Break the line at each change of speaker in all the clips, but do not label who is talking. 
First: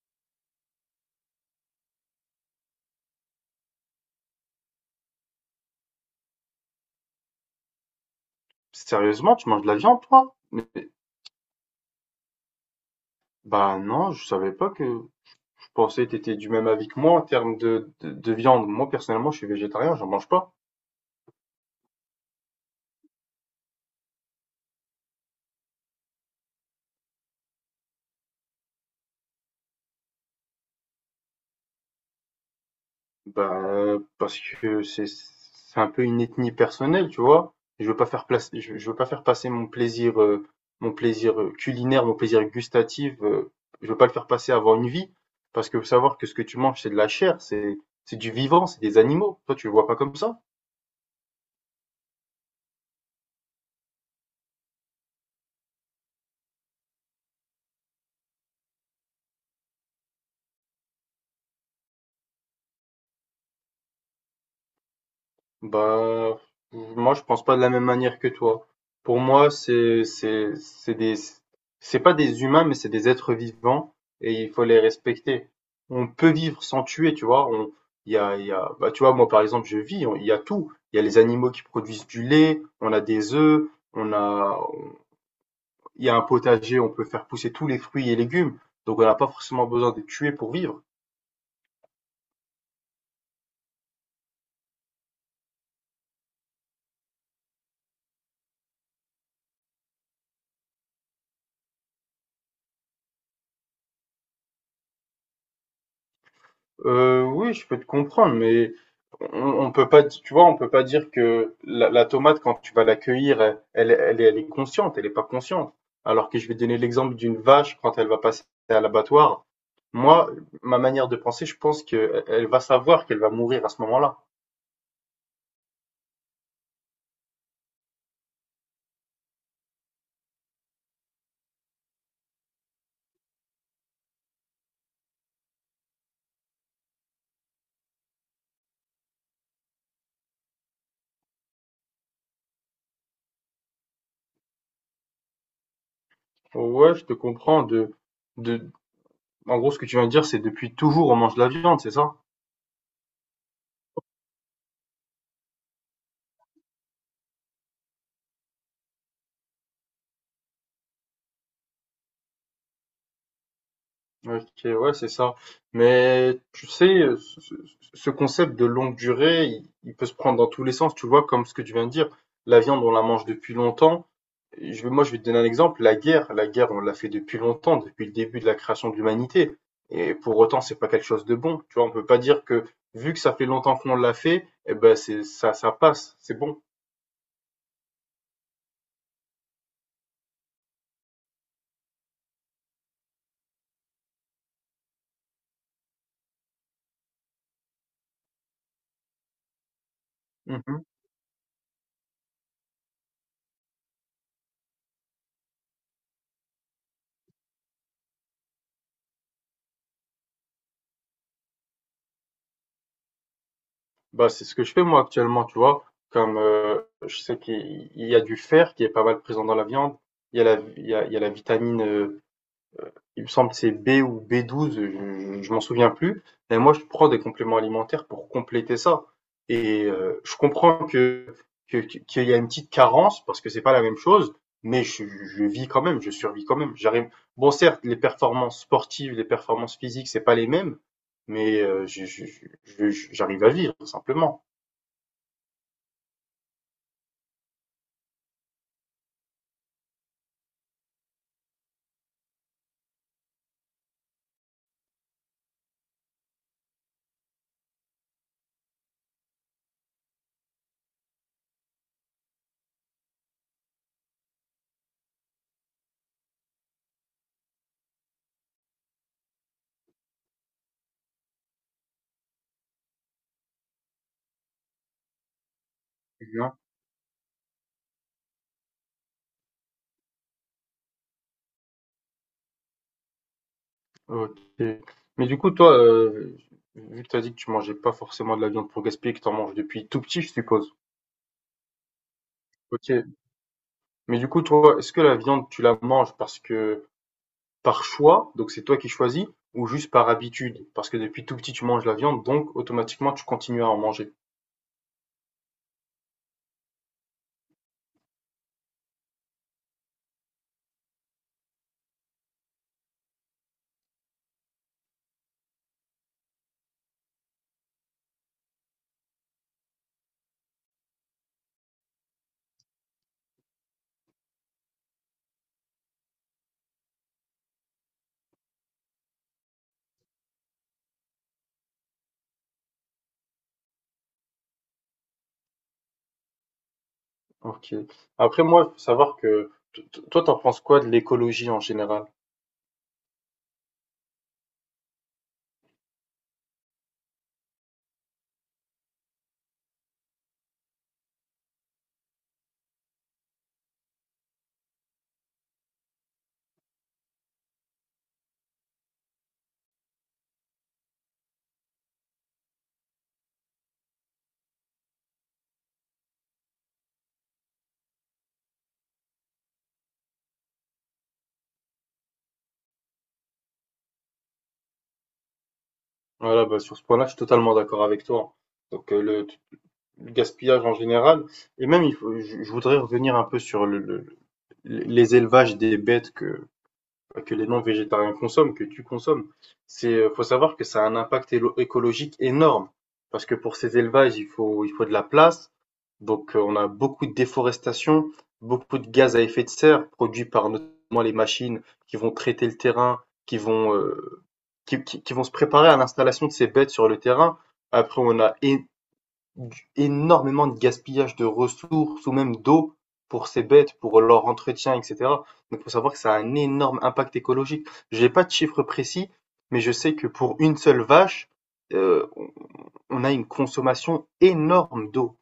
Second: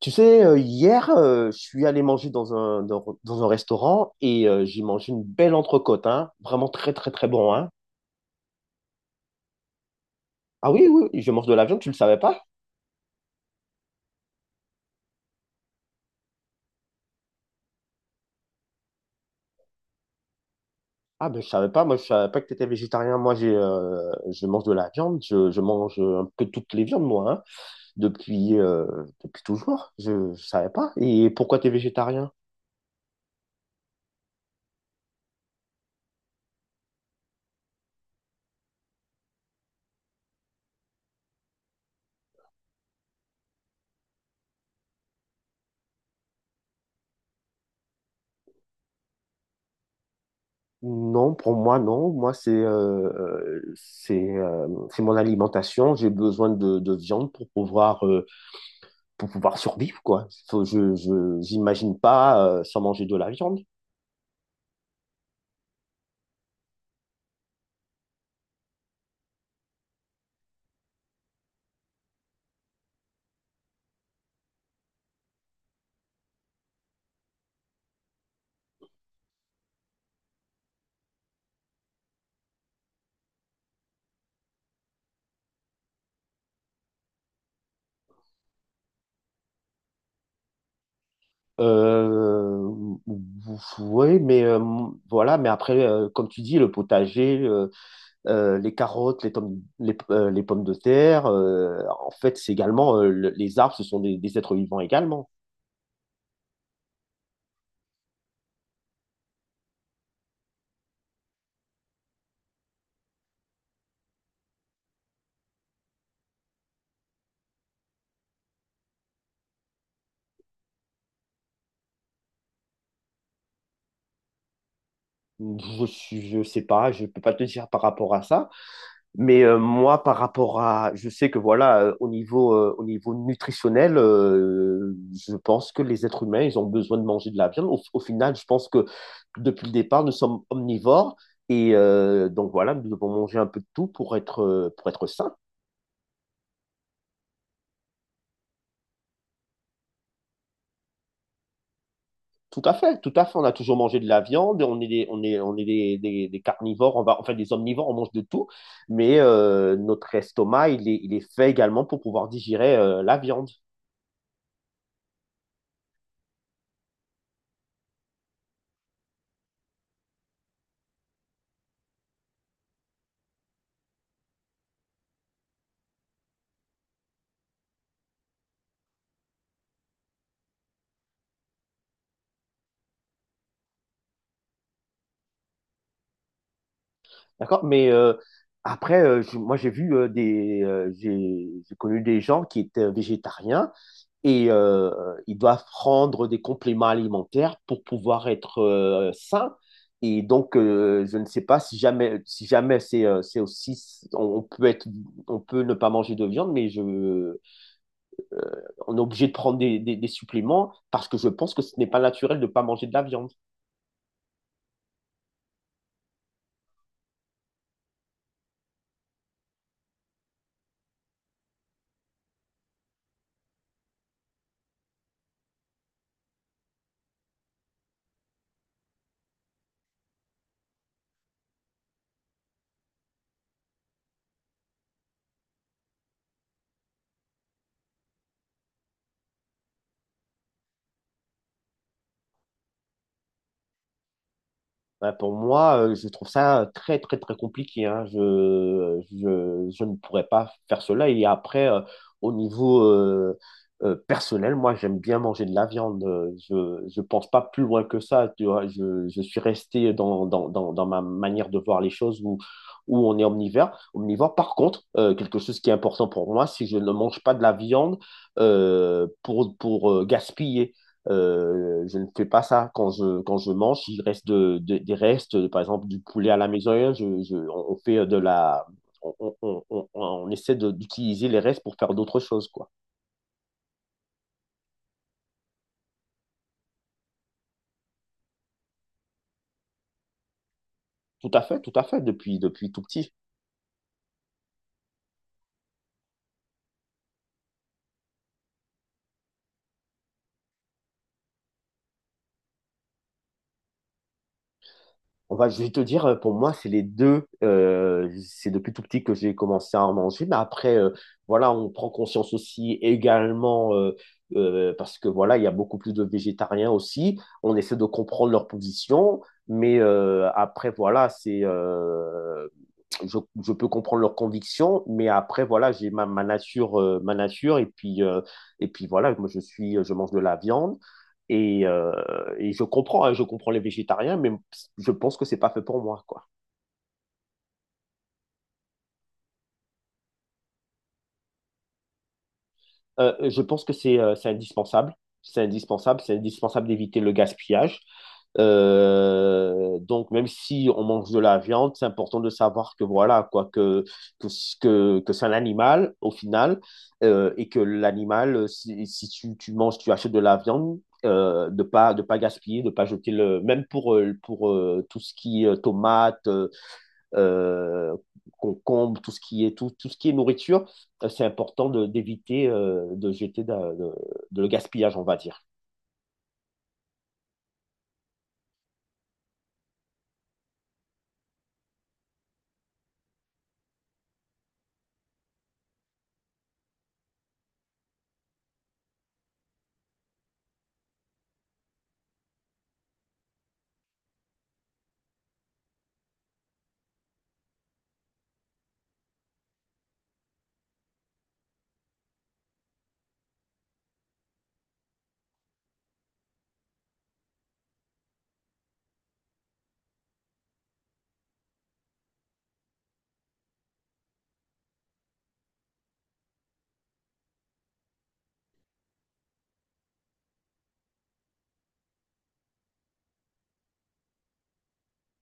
Tu sais, hier, je suis allé manger dans dans un restaurant et j'ai mangé une belle entrecôte, hein. Vraiment très, très, très bon, hein.
Sérieusement, tu manges de la viande, toi? Mais,
Ah oui, oui, oui, je mange de la viande, tu le savais pas?
bah non, je savais pas que. Je pensais que t'étais du même avis que moi en termes de viande. Moi, personnellement, je suis végétarien, j'en mange pas.
Ah ben, je savais pas, moi, je savais pas que tu étais végétarien. Moi, je mange de la viande, je mange un peu toutes les viandes, moi, hein, depuis, depuis toujours. Je savais pas. Et pourquoi tu es végétarien?
Bah, parce que c'est un peu une ethnie personnelle, tu vois. Je veux pas faire place, je veux pas faire passer mon plaisir culinaire, mon plaisir gustatif. Je veux pas le faire passer avant une vie, parce que faut savoir que ce que tu manges, c'est de la chair, c'est du vivant, c'est des animaux. Toi, tu le vois pas comme ça?
Non, pour moi, non. Moi, c'est mon alimentation. J'ai besoin de viande pour pouvoir survivre, quoi. J'imagine pas sans manger de la viande.
Bah, moi, je pense pas de la même manière que toi. Pour moi, c'est pas des humains, mais c'est des êtres vivants et il faut les respecter. On peut vivre sans tuer, tu vois. Bah, tu vois, moi, par exemple, je vis, il y a tout. Il y a les animaux qui produisent du lait, on a des œufs, on a, on- il y a un potager, on peut faire pousser tous les fruits et légumes. Donc, on n'a pas forcément besoin de tuer pour vivre.
Euh, oui, mais voilà, mais après, comme tu dis, le potager, les carottes, les pommes de terre, en fait, c'est également, les arbres, ce sont des êtres vivants également.
Oui, je peux te comprendre, mais on on peut pas di tu vois, on peut pas dire que la tomate quand tu vas la cueillir, elle est consciente, elle est pas consciente. Alors que je vais donner l'exemple d'une vache quand elle va passer à l'abattoir. Moi, ma manière de penser, je pense qu'elle va savoir qu'elle va mourir à ce moment-là.
Je sais pas, je peux pas te dire par rapport à ça. Mais moi, par rapport à, je sais que voilà, au niveau nutritionnel, je pense que les êtres humains, ils ont besoin de manger de la viande. Au final, je pense que depuis le départ, nous sommes omnivores et donc voilà, nous devons manger un peu de tout pour être sains.
Ouais, je te comprends de en gros, ce que tu viens de dire, c'est depuis toujours on mange de la viande, c'est ça?
Tout à fait, tout à fait. On a toujours mangé de la viande, on est des, des carnivores, on va, enfin des omnivores, on mange de tout, mais notre estomac, il est fait également pour pouvoir digérer la viande.
OK, ouais, c'est ça. Mais tu sais, ce concept de longue durée, il peut se prendre dans tous les sens, tu vois, comme ce que tu viens de dire. La viande, on la mange depuis longtemps. Moi, je vais te donner un exemple. La guerre, on l'a fait depuis longtemps, depuis le début de la création de l'humanité. Et pour autant, c'est pas quelque chose de bon. Tu vois, on peut pas dire que, vu que ça fait longtemps qu'on l'a fait, eh ben, ça passe, c'est bon.
D'accord? Mais après, moi, j'ai vu j'ai connu des gens qui étaient végétariens et ils doivent prendre des compléments alimentaires pour pouvoir être sains. Et donc, je ne sais pas si jamais, si jamais c'est aussi, on peut être, on peut ne pas manger de viande, mais on est obligé de prendre des suppléments parce que je pense que ce n'est pas naturel de ne pas manger de la viande.
Bah, c'est ce que je fais moi actuellement, tu vois. Comme je sais qu'il y a du fer qui est pas mal présent dans la viande, il y a la, il y a la vitamine, il me semble que c'est B ou B12, je m'en souviens plus. Et moi, je prends des compléments alimentaires pour compléter ça. Et je comprends qu'il y a une petite carence parce que c'est pas la même chose, mais je vis quand même, je survis quand même. J'arrive. Bon, certes, les performances sportives, les performances physiques, c'est pas les mêmes, mais j'arrive à vivre simplement.
Bah, pour moi, je trouve ça très, très, très compliqué, hein. Je ne pourrais pas faire cela. Et après, au niveau personnel, moi, j'aime bien manger de la viande. Je ne pense pas plus loin que ça. Tu vois, je suis resté dans ma manière de voir les choses où, où on est omnivore. Omnivore, par contre, quelque chose qui est important pour moi, si je ne mange pas de la viande pour, gaspiller. Je ne fais pas ça quand je mange. Il reste des restes, par exemple, du poulet à la
Bien.
maison. On on fait on essaie d'utiliser les restes pour faire d'autres choses, quoi.
Ok. Mais du coup, toi, vu que tu as dit que tu mangeais pas forcément de la viande pour gaspiller, que tu en manges depuis tout petit, je suppose.
Tout à fait, depuis, depuis tout
Ok.
petit.
Mais du coup, toi, est-ce que la viande, tu la manges parce que par choix, donc c'est toi qui choisis, ou juste par habitude? Parce que depuis tout petit, tu manges la viande, donc automatiquement, tu continues à en manger.
On va, je vais te dire, pour moi, c'est les deux. C'est depuis tout petit que j'ai commencé à en manger. Mais après, voilà, on prend conscience aussi également, parce que voilà, il y a beaucoup plus de végétariens aussi. On essaie de comprendre leur position. Mais après, voilà, c'est peux comprendre leurs convictions, mais après, voilà, j'ai ma, ma nature, et puis voilà, moi, je mange de la viande, et, euh, et je comprends, hein, je comprends les végétariens, mais je pense que c'est pas fait pour moi, quoi.
Ok. Après, moi, faut savoir que toi, t'en penses quoi de l'écologie en général?
Je pense que c'est indispensable. C'est indispensable. C'est indispensable d'éviter le gaspillage. Donc, même si on mange de la viande, c'est important de savoir que voilà, quoi, que, que c'est un animal au final, et que l'animal, si, si tu, tu manges, tu achètes de la viande, de pas gaspiller, de pas jeter le, même pour, tout ce qui est tomate, euh, concombres, tout ce qui est nourriture, c'est important d'éviter de jeter de le gaspillage, on va dire.
Voilà, bah, sur ce point-là, je suis totalement d'accord avec toi. Donc, le gaspillage en général. Et même, je voudrais revenir un peu sur les élevages des bêtes que les non-végétariens consomment, que tu consommes. Faut savoir que ça a un impact écologique énorme. Parce que pour ces élevages, il faut de la place. Donc, on a beaucoup de déforestation, beaucoup de gaz à effet de serre produits par notamment les machines qui vont traiter le terrain, qui vont, euh, qui vont se préparer à l'installation de ces bêtes sur le terrain. Après, on a énormément de gaspillage de ressources ou même d'eau pour ces bêtes, pour leur entretien, etc. Donc, il faut savoir que ça a un énorme impact écologique. J'ai pas de chiffre précis, mais je sais que pour une seule vache, euh, on a une consommation énorme d'eau.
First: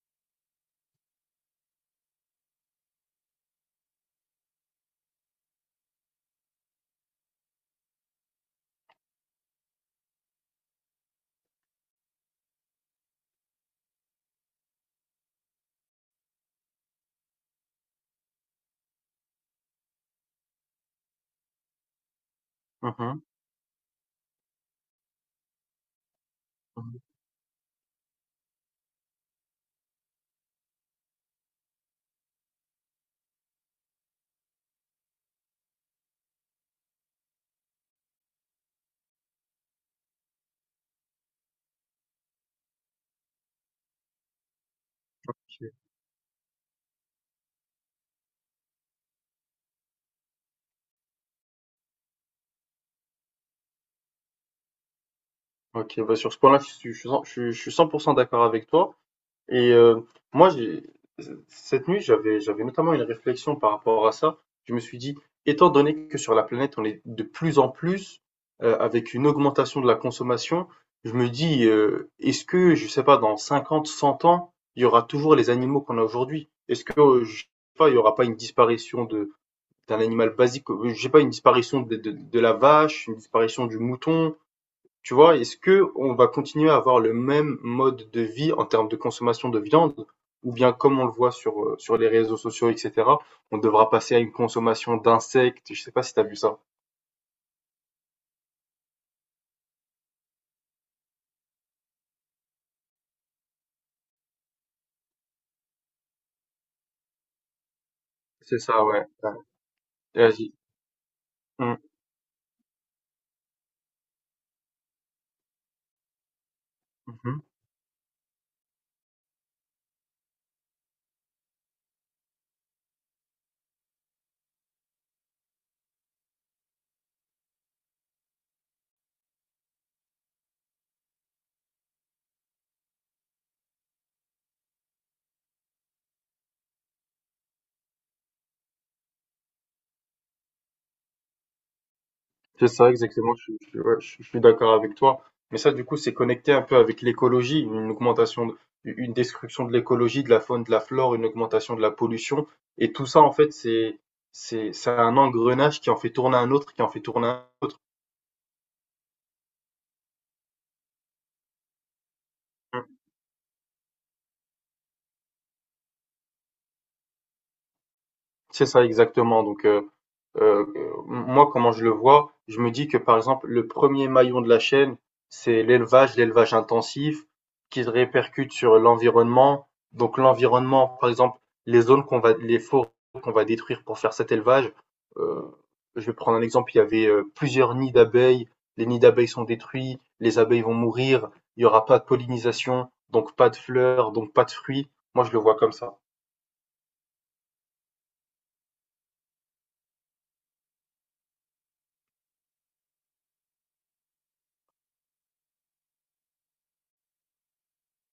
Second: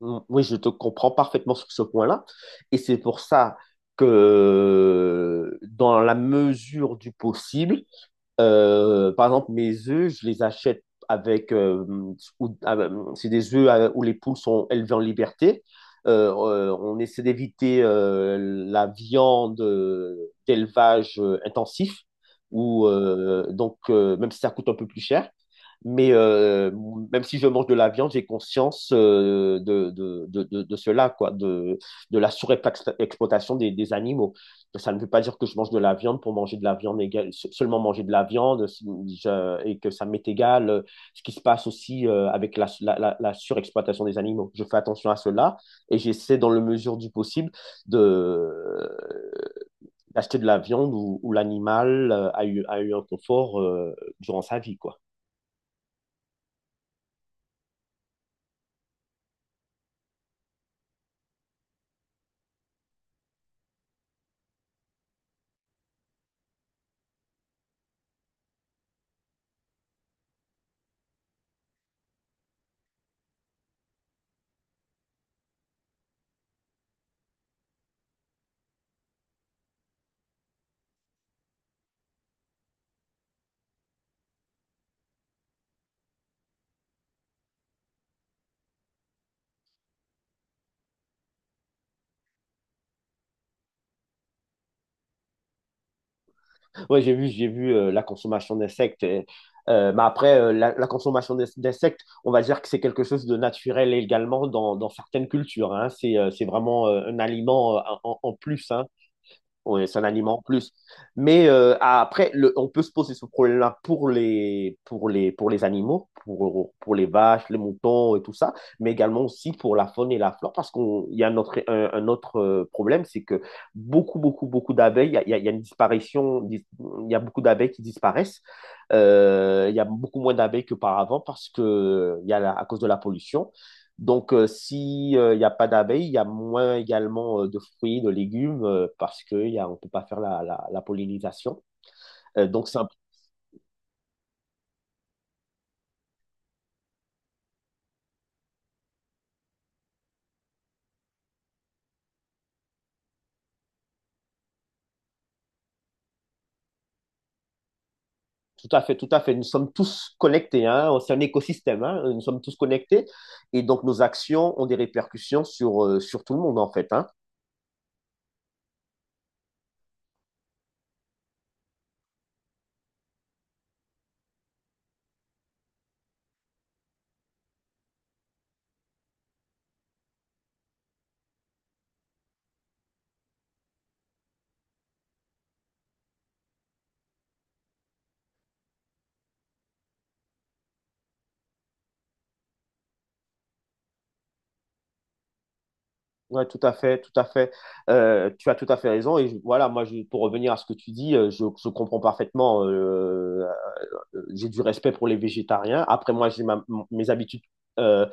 Mm, oui, je te comprends parfaitement sur ce point-là. Et c'est pour ça que dans la mesure du possible, par exemple, mes œufs, je les achète avec, ah, ben, c'est des œufs où les poules sont élevées en liberté. On essaie d'éviter la viande d'élevage intensif, ou
Mhm.
même si ça coûte un peu plus cher. Mais même si je mange de la viande, j'ai conscience de cela, quoi, de la surexploitation des animaux. Ça ne veut pas dire que je mange de la viande pour manger de la viande égale, seulement manger de la viande et que ça m'est égal ce qui se passe aussi avec surexploitation des animaux. Je fais attention à cela
Ok.
et j'essaie dans la mesure du possible de d'acheter de la viande où, où l'animal a eu un confort durant sa vie, quoi.
Ok, bah sur ce point-là, je suis cent- je suis 100% d'accord avec toi. Et moi, cette nuit, j'avais notamment une réflexion par rapport à ça. Je me suis dit, étant donné que sur la planète, on est de plus en plus avec une augmentation de la consommation, je me dis, est-ce que, je sais pas, dans 50, 100 ans, il y aura toujours les animaux qu'on a aujourd'hui? Est-ce que, je sais pas, il y aura pas une disparition d'un animal basique, je sais pas, une disparition de la vache, une disparition du mouton, tu vois, est-ce que on va continuer à avoir le même mode de vie en termes de consommation de viande, ou bien comme on le voit sur les réseaux sociaux, etc., on devra passer à une consommation d'insectes. Je sais pas si t'as vu ça.
Oui, j'ai vu la consommation d'insectes. Et, mais après, la, la consommation d'insectes, on va dire que c'est quelque chose de naturel également dans certaines cultures, hein. C'est vraiment un aliment en
C'est
plus, hein.
ça, ouais. Ouais.
Ouais, c'est un
Et
aliment en
vas-y.
plus. Mais
Mm,
après, on peut se poser ce problème-là pour pour les animaux, pour les
mhm.
vaches, les moutons et tout ça, mais également aussi pour la faune et la flore, parce qu'on, il y a un autre, un autre problème, c'est que beaucoup d'abeilles, il y a une il y a beaucoup d'abeilles qui disparaissent. Il y a beaucoup moins d'abeilles qu'auparavant parce que il y a à cause de la pollution. Donc, si s'il n'y a pas d'abeilles, il y a moins également de fruits, de légumes, parce qu'on ne peut pas faire la pollinisation. Euh, donc,
C'est
c'est un-
ça, exactement. Ouais, je suis d'accord avec toi. Mais ça, du coup, c'est connecté un peu avec l'écologie, une augmentation, une destruction de l'écologie, de la faune, de la flore, une augmentation de la pollution. Et tout ça, en fait, c'est un engrenage qui en fait tourner un autre, qui en fait tourner un autre.
Tout à fait, tout à fait. Nous sommes tous connectés, hein. C'est un écosystème, hein. Nous sommes tous
Mm.
connectés. Et donc, nos actions ont des répercussions sur, sur tout le monde, en fait, hein.
C'est ça exactement. Donc, heu, moi, comment je le vois, je me dis que par exemple, le premier maillon de la chaîne, c'est l'élevage, l'élevage intensif, qui se répercute sur l'environnement. Donc l'environnement, par exemple, les forêts qu'on va détruire pour faire cet élevage, heu, je vais prendre un exemple, il y avait, plusieurs nids d'abeilles, les nids d'abeilles sont détruits, les abeilles vont mourir, il y aura pas de pollinisation, donc pas de fleurs, donc pas de fruits. Moi, je le vois comme ça.
Ouais, tout à fait, tout à fait. Tu as tout à fait raison. Voilà, moi, pour revenir à ce que tu dis, je comprends parfaitement j'ai du respect pour les végétariens. Après, moi, mes habitudes euh,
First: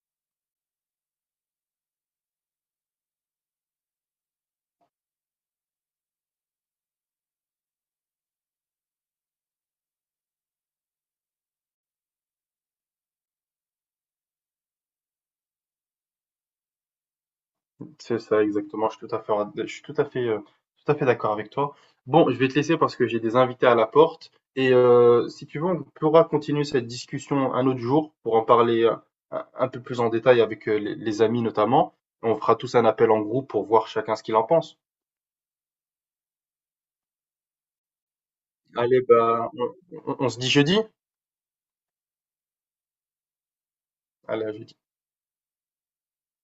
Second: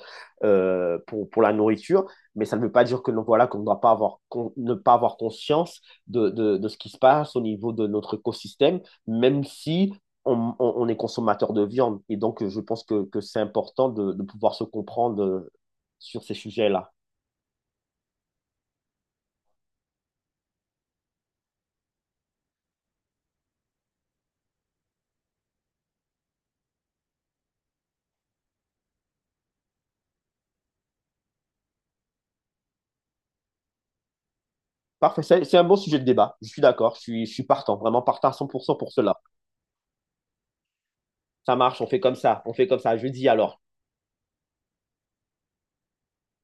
pour la nourriture, mais ça ne veut pas dire que non, voilà, qu'on ne doit pas avoir, ne pas avoir conscience de ce qui se passe au niveau de notre écosystème, même si on est consommateur de viande. Et donc, je pense que c'est important de pouvoir se comprendre sur ces sujets-là.
C'est ça, exactement. Je suis tout à fait, je suis tout à fait d'accord avec toi. Bon, je vais te laisser parce que j'ai des invités à la porte. Et si tu veux, on pourra continuer cette discussion un autre jour pour en parler un peu plus en détail avec les amis notamment. On fera tous un appel en groupe pour voir chacun ce qu'il en pense.
Parfait, c'est un bon sujet de débat. Je suis d'accord, je suis partant, vraiment partant à 100% pour
Allez,
cela.
bah, on se dit jeudi.
Ça marche, on fait comme ça, on fait comme ça. Jeudi alors.
Allez, à jeudi.